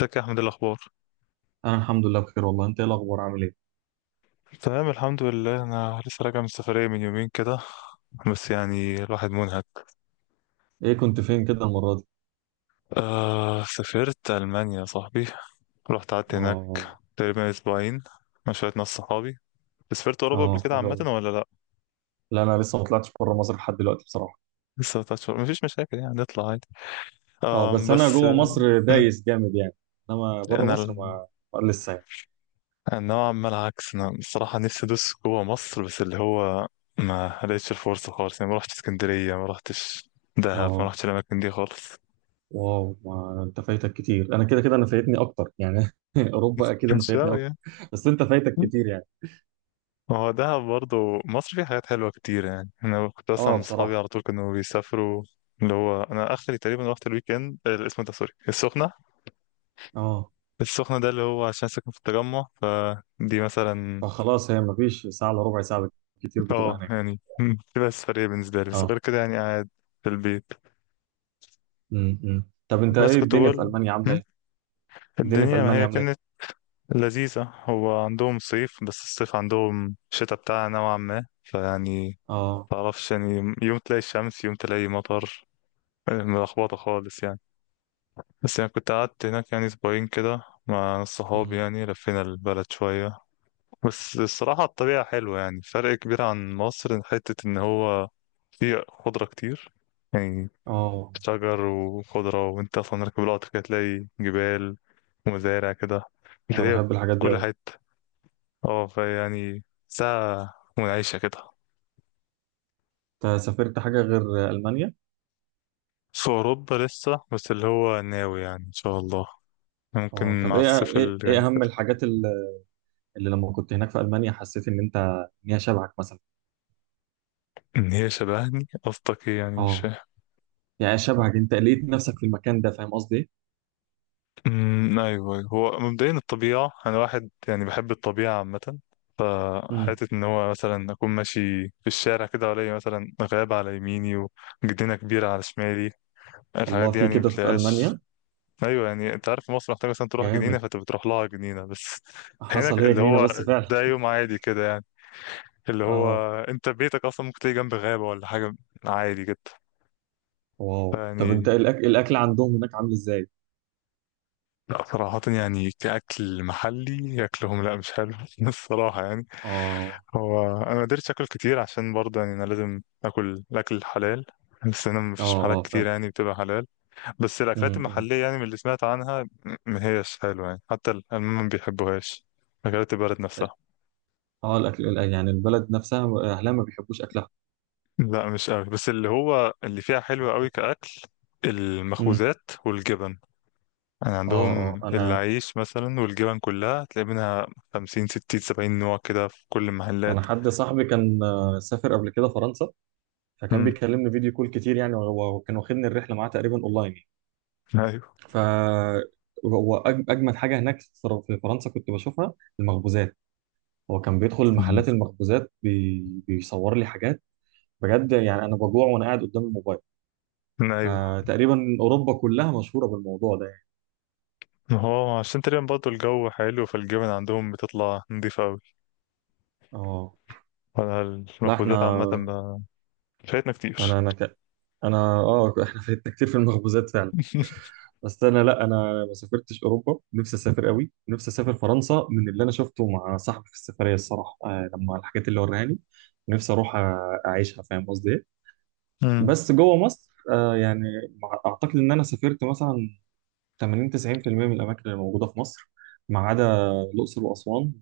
ازيك يا احمد؟ إيه الاخبار؟ انا الحمد لله بخير والله. انت ايه الاخبار؟ عامل ايه؟ تمام الحمد لله. انا لسه راجع من سفريه من يومين كده. بس يعني الواحد منهك. ايه كنت فين كده المره دي؟ آه، سافرت المانيا يا صاحبي. رحت قعدت هناك اه. تقريبا اسبوعين مع شويه ناس صحابي. بس سافرت اوروبا قبل اه، كده حلو عامه قوي. ولا لا؟ لا، انا لسه ما طلعتش بره مصر لحد دلوقتي بصراحه. لسه تشهر مفيش مشاكل يعني نطلع عادي. اه، آه بس انا بس جوه مصر مم، دايس جامد يعني. انما بره انا مصر، ال- ما لسه يعني. أنا نوعا ما العكس. انا الصراحه نفسي ادوس جوه مصر، بس اللي هو ما لقيتش الفرصه خالص يعني. ما رحتش اسكندريه، ما رحتش دهب، ما اه. رحتش الاماكن دي خالص. واو، ما انت فايتك كتير، انا كده كده انا فايتني اكتر يعني. اوروبا اكيد انا مش فايتني قوي اكتر. يعني. بس انت فايتك كتير يعني. ما هو دهب برضه مصر فيها حاجات حلوة كتير يعني. أنا كنت أسمع اه، من صحابي بصراحه. على طول كانوا بيسافروا. اللي هو أنا آخري تقريبا رحت الويك إند، اسمه ده، سوري، السخنة. اه، ده اللي هو عشان ساكن في التجمع، فدي مثلا. فخلاص، هي ما فيش ساعه الا ربع ساعه كتير بتبقى اه هناك. يعني، تبقى سفرية بالنسبة لي، بس اه. غير كده يعني قاعد في البيت. إمم. طب انت بس ايه كنت الدنيا في بقول، المانيا عامله مم، ايه؟ الدنيا في الدنيا ما المانيا هي عامله ايه؟ كانت لذيذة. هو عندهم صيف، بس الصيف عندهم شتاء بتاعها نوعا ما. فيعني اه. متعرفش يعني، يوم تلاقي الشمس، يوم تلاقي مطر. ملخبطة خالص يعني. بس يعني كنت قعدت هناك يعني أسبوعين كده مع ناس صحابي، إمم. يعني لفينا البلد شوية. بس الصراحة الطبيعة حلوة يعني، فرق كبير عن مصر. حتة إن هو فيه خضرة كتير يعني، اه، شجر وخضرة. وأنت أصلا راكب القطر كده تلاقي جبال ومزارع كده، انا تلاقيها في بحب الحاجات دي كل قوي. حتة. اه فيعني ساعة منعشة كده. انت سافرت حاجه غير المانيا؟ في أوروبا لسه، بس اللي هو ناوي يعني إن شاء الله اه، ممكن طب مع ايه الصيف ايه اللي ايه جاي اهم كده. الحاجات اللي لما كنت هناك في المانيا حسيت ان انت ان هي شبهك مثلا؟ ان هي شبهني؟ قصدك ايه يعني؟ مش اه. فاهم. يعني شبهك، انت لقيت نفسك في المكان ده، فاهم قصدي ايه؟ أمم، ايوه أيوة. هو مبدئيا الطبيعه، انا واحد يعني بحب الطبيعه عامه. امم فحته ان هو مثلا اكون ماشي في الشارع كده، والاقي مثلا غابه على يميني وجنينه كبيره على شمالي. الحاجات الله، دي في يعني كده في بتلاقيهاش. المانيا؟ ايوه، يعني انت عارف، في مصر محتاج مثلا تروح جنينه، جامد. فانت بتروح لها جنينه بس. هنا حصل هي اللي جنينه هو بس فعلا. ده يوم عادي كده يعني. اللي اه، هو انت بيتك اصلا ممكن تلاقي جنب غابه ولا حاجه، عادي جدا. واو، طب يعني انت الاكل عندهم هناك عامل ازاي؟ لا صراحة، يعني كأكل محلي، أكلهم لا، مش حلو الصراحة يعني. اه، هو أنا ما قدرتش أكل كتير عشان برضه يعني أنا لازم أكل الأكل الحلال، بس أنا اه، مفيش محلات اه، كتير فاهم. يعني بتبقى حلال. بس الأكلات أمم. المحلية يعني من اللي سمعت عنها ما هيش حلوة يعني. حتى الألمان ما بيحبوهاش، أكلات البلد نفسها. اه، الاكل يعني البلد نفسها اهلها ما بيحبوش اكلها؟ لا مش قوي، بس اللي هو اللي فيها حلو قوي اوكي. كأكل، امم المخبوزات والجبن. يعني اه، اه، عندهم انا العيش مثلا والجبن كلها تلاقي منها خمسين ستين سبعين نوع كده في كل انا المحلات. حد صاحبي كان سافر قبل كده فرنسا. فكان امم. بيكلمني فيديو كول كتير يعني، وكان واخدني الرحله معاه تقريبا اونلاين يعني. ايوه. ف هو اجمد حاجه هناك في فرنسا كنت بشوفها، المخبوزات. هو كان بيدخل مم. محلات المخبوزات بيصور لي حاجات، بجد يعني. انا بجوع وانا قاعد قدام الموبايل. مم. ايوه. تقريبا اوروبا كلها مشهوره بالموضوع ده يعني. ما هو عشان تقريبا برضه الجو حلو، فالجبن عندهم بتطلع نضيفة أوي. اه، وأنا لا، المخبوزات احنا عامة فايتنا انا كتير. انا ك... انا احنا فاتنا كتير في المخبوزات فعلا. بس انا، لا، انا ما سافرتش اوروبا. نفسي اسافر قوي، نفسي اسافر فرنسا من اللي انا شفته مع صاحبي في السفريه الصراحه. لما الحاجات اللي وراني نفسي اروح اعيشها، فاهم قصدي ايه؟ امم. بس جوه مصر يعني، اعتقد ان انا سافرت مثلا 80 90% من الاماكن اللي موجوده في مصر، ما عدا الاقصر واسوان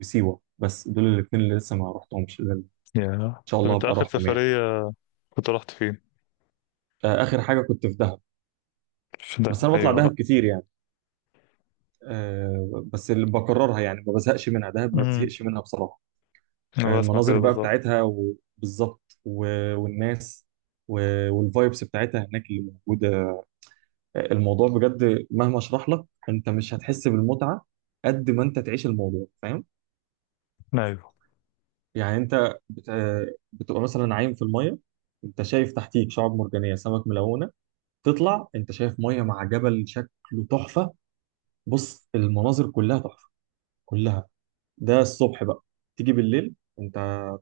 وسيوه. بس دول الاثنين اللي لسه ما رحتهمش، اللي ان يا. شاء طب الله أنت هبقى آخر اروحهم يعني. سفرية كنت رحت فين؟ اخر حاجه كنت في دهب. في بس ده، انا بطلع أيوه بقى. دهب كتير يعني. بس اللي بكررها يعني ما بزهقش منها، دهب ما امم، تزهقش منها بصراحه. أنا بسمع المناظر كده بقى بالظبط. بتاعتها، وبالظبط والناس والفايبس بتاعتها هناك اللي موجوده. الموضوع بجد مهما اشرح لك انت مش هتحس بالمتعه قد ما انت تعيش الموضوع، فاهم؟ أيوه. يعني انت بتبقى مثلا عايم في الميه، انت شايف تحتيك شعاب مرجانيه، سمك ملونه. تطلع انت شايف ميه مع جبل شكله تحفه. بص، المناظر كلها تحفه، كلها. ده الصبح بقى. تيجي بالليل، انت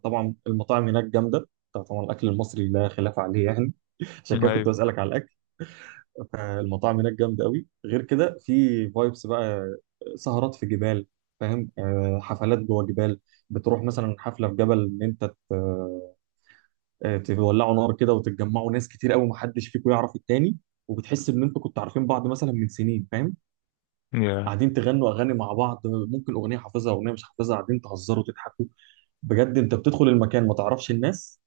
طبعا المطاعم هناك جامده، طبعا الاكل المصري لا خلاف عليه يعني. عشان مم. كده كنت أيوه. بسالك على الاكل. فالمطاعم هناك جامده قوي. غير كده في فايبس بقى، سهرات في جبال، فاهم؟ حفلات جوه جبال. بتروح مثلا حفله في جبل ان انت تولعوا نار كده وتتجمعوا ناس كتير قوي، محدش فيكم يعرف التاني، وبتحس ان انتوا كنتوا عارفين بعض مثلا من سنين، فاهم؟ يا. قاعدين تغنوا اغاني مع بعض، ممكن اغنيه حافظها، اغنيه مش حافظها، قاعدين تهزروا وتضحكوا. بجد انت بتدخل المكان ما تعرفش الناس،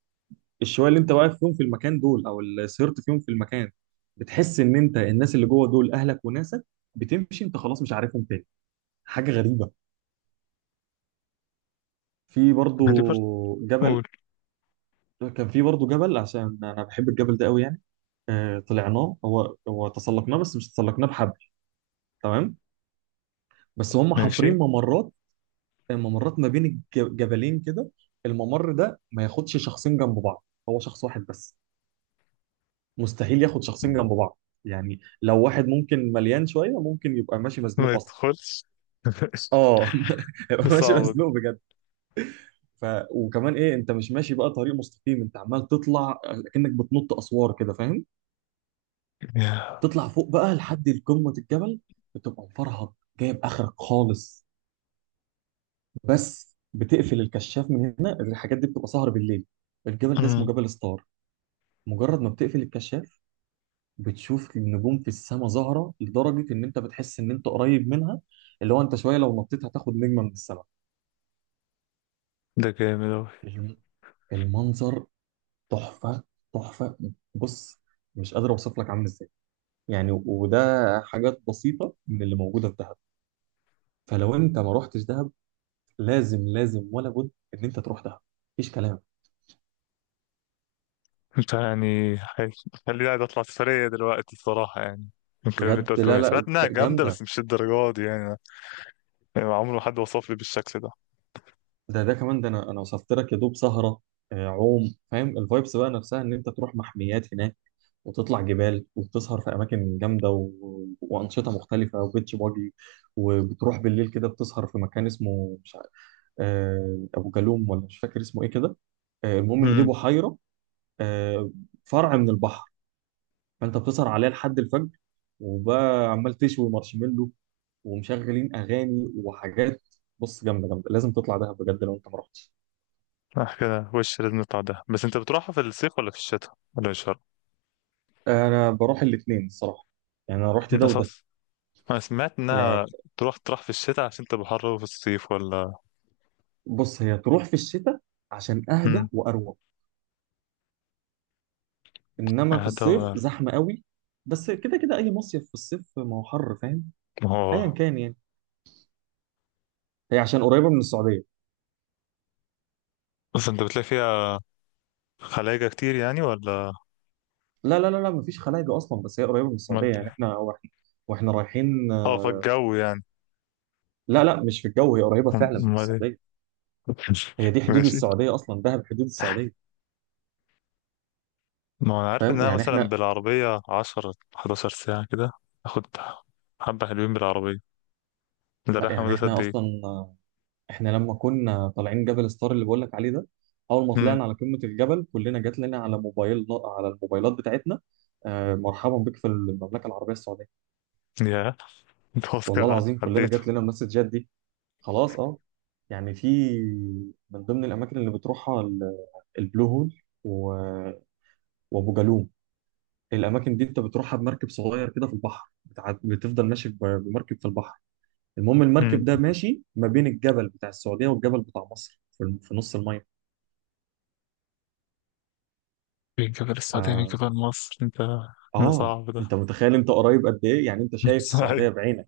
الشويه اللي انت واقف فيهم في المكان دول او اللي سهرت فيهم في المكان، بتحس ان انت الناس اللي جوه دول اهلك وناسك. بتمشي انت خلاص مش عارفهم تاني، حاجه غريبه. في برضو دي برضه قول. جبل كان في برضو جبل، عشان انا بحب الجبل ده قوي يعني. طلعناه، هو تسلقناه، بس مش تسلقناه بحبل، تمام؟ بس هم ماشي. حافرين ممرات، ممرات ما بين الجبلين كده. الممر ده ما ياخدش شخصين جنب بعض، هو شخص واحد بس، مستحيل ياخد شخصين جنب بعض. يعني لو واحد ممكن مليان شويه ممكن يبقى ماشي ما مزنوق اصلا. يدخلش. اه. يبقى ماشي صعبة دي. مزنوق بجد. ف... وكمان ايه، انت مش ماشي بقى طريق مستقيم، انت عمال تطلع كأنك بتنط اسوار كده، فاهم؟ يا. تطلع فوق بقى لحد قمه الجبل، بتبقى مفرهد، جايب اخرك خالص. بس بتقفل الكشاف من هنا، الحاجات دي بتبقى سهر بالليل. الجبل ده اسمه أمم. جبل ستار. مجرد ما بتقفل الكشاف بتشوف النجوم في السماء ظاهره لدرجه ان انت بتحس ان انت قريب منها، اللي هو انت شويه لو نطيت هتاخد نجمه من السماء. ده جامد أوي. الم- المنظر تحفه، تحفه. بص، مش قادر اوصف لك عامل ازاي. يعني وده حاجات بسيطه من اللي موجوده في دهب. فلو انت ما رحتش دهب، لازم لازم ولا بد ان انت تروح دهب، مفيش كلام. أنت يعني خليني قاعد. أطلع سفرية دلوقتي الصراحة يعني، من الكلام اللي أنت بجد، قلته، لا، يعني لا، سمعت إنها جامدة بس جامده. مش الدرجة دي يعني. يعني عمره ما حد وصف لي بالشكل ده. ده كمان، ده انا وصفت لك يا دوب سهره. عوم، فاهم؟ الفايبس بقى نفسها ان انت تروح محميات هناك وتطلع جبال وبتسهر في اماكن جامده وانشطه مختلفه وبيتش باجي. وبتروح بالليل كده بتسهر في مكان اسمه مش عارف، ابو جالوم ولا مش فاكر اسمه ايه كده. المهم ان دي امم. بحيره، آه، فرع من البحر. فانت بتسهر عليها لحد الفجر، وبقى عمال تشوي مارشميلو ومشغلين اغاني وحاجات. بص، جامده، جامده، لازم تطلع دهب بجد لو انت ما رحتش. صح كده، وش لازم نطلع ده. بس أنت بتروحها في الصيف ولا في الشتاء ولا في الشرق؟ انا بروح الاثنين الصراحه، يعني انا رحت من ده وده. أساس، أنا سمعت إنها يعني تروح في الشتاء عشان تبقى حر أوي في الصيف، ولا؟ بص، هي تروح في الشتاء عشان اهدى امم. واروق. انما في هذا الصيف هو. زحمه قوي. بس كده كده اي مصيف في الصيف ما هو حر، فاهم؟ ما ايا هو، كان يعني. هي عشان قريبه من السعوديه. بس أنت بتلاقي فيها خلايجة كتير يعني ولا؟ لا، لا، لا، لا، مفيش خلايجه اصلا، بس هي قريبه من أمال السعوديه. يعني إيه؟ احنا واحنا واحنا رايحين اه آه، فالجو يعني. لا، لا، مش في الجو، هي قريبه فعلا من أمال إيه؟ السعوديه. هي دي حدود ماشي. السعوديه اصلا، دهب حدود السعوديه. ما انا عارف فاهم انها يعني مثلا احنا، بالعربية 10 11 ساعة كده. اخد حبة حلوين بالعربية. ده لا رايح يعني مدة قد احنا ايه؟ اصلا. احنا لما كنا طالعين جبل ستار اللي بقول لك عليه ده، اول ما امم. طلعنا على قمه الجبل كلنا جات لنا على موبايل، على الموبايلات بتاعتنا، مرحبا بك في المملكه العربيه السعوديه. يا. انت خلاص والله كده العظيم كلنا عديته. جات لنا المسجات دي. خلاص. اه. يعني في من ضمن الاماكن اللي بتروحها البلو هول وابو جالوم. الاماكن دي انت بتروحها بمركب صغير كده في البحر بتفضل ماشي بمركب في البحر. المهم امم. المركب ده ماشي ما بين الجبل بتاع السعوديه والجبل بتاع مصر، في نص الميه. من جبل السعودية من آه... جبل مصر انت؟ ده اه. صعب ده. انت متخيل انت قريب قد ايه؟ يعني انت شايف السعوديه ايوه. بعينك.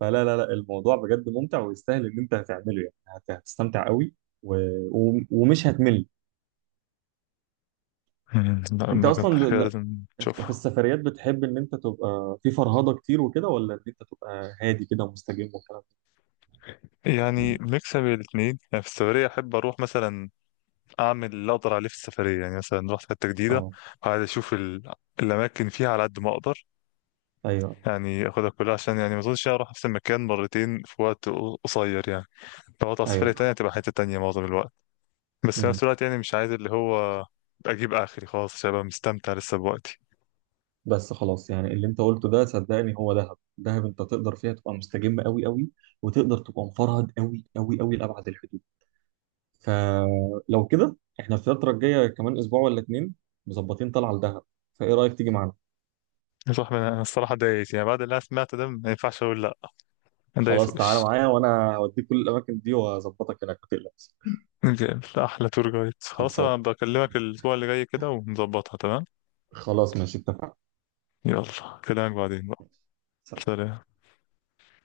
فلا، لا، لا، الموضوع بجد ممتع ويستاهل ان انت هتعمله، يعني هتستمتع قوي و... ومش هتمل. مم. لا انت ده كانت اصلا، حكاية لا. لازم انت في تشوفها. السفريات بتحب ان انت تبقى في فرهضه كتير وكده، ولا ان انت تبقى هادي كده ومستجم والكلام ده؟ يعني ميكس بين الاتنين يعني. في السفرية أحب أروح مثلا، أعمل اللي أقدر عليه في السفرية. يعني مثلا رحت حتة جديدة، اه، وعايز أشوف الأماكن فيها على قد ما أقدر. ايوه، يعني اخدها كلها، عشان يعني ما اظنش اروح نفس المكان مرتين في وقت قصير يعني. لو هطلع سفرية ايوه، فاهم. تانية هتبقى حتة تانية معظم الوقت. بس في امم. نفس الوقت يعني مش عايز اللي هو اجيب اخري خلاص، عشان ابقى مستمتع لسه بوقتي. بس خلاص، يعني اللي انت قلته ده صدقني، هو دهب، دهب انت تقدر فيها تبقى مستجم قوي قوي، وتقدر تبقى مفرهد قوي قوي قوي لابعد الحدود. فلو كده احنا الفتره الجايه كمان اسبوع ولا اتنين مظبطين طلعه لدهب، فايه رايك تيجي معانا؟ صح من انا الصراحة دايس يعني. بعد اللي انا سمعته ده ما ينفعش اقول لا. دايس خلاص تعالى وش. معايا وانا هوديك كل الاماكن دي واظبطك هناك، ما تقلقش. جامد. لا، احلى تور جايد. خلاص خلصان. انا بكلمك الاسبوع اللي جاي كده ونظبطها. تمام. خلاص ماشي، اتفقنا. يلا كلامك بعدين بقى. سلام.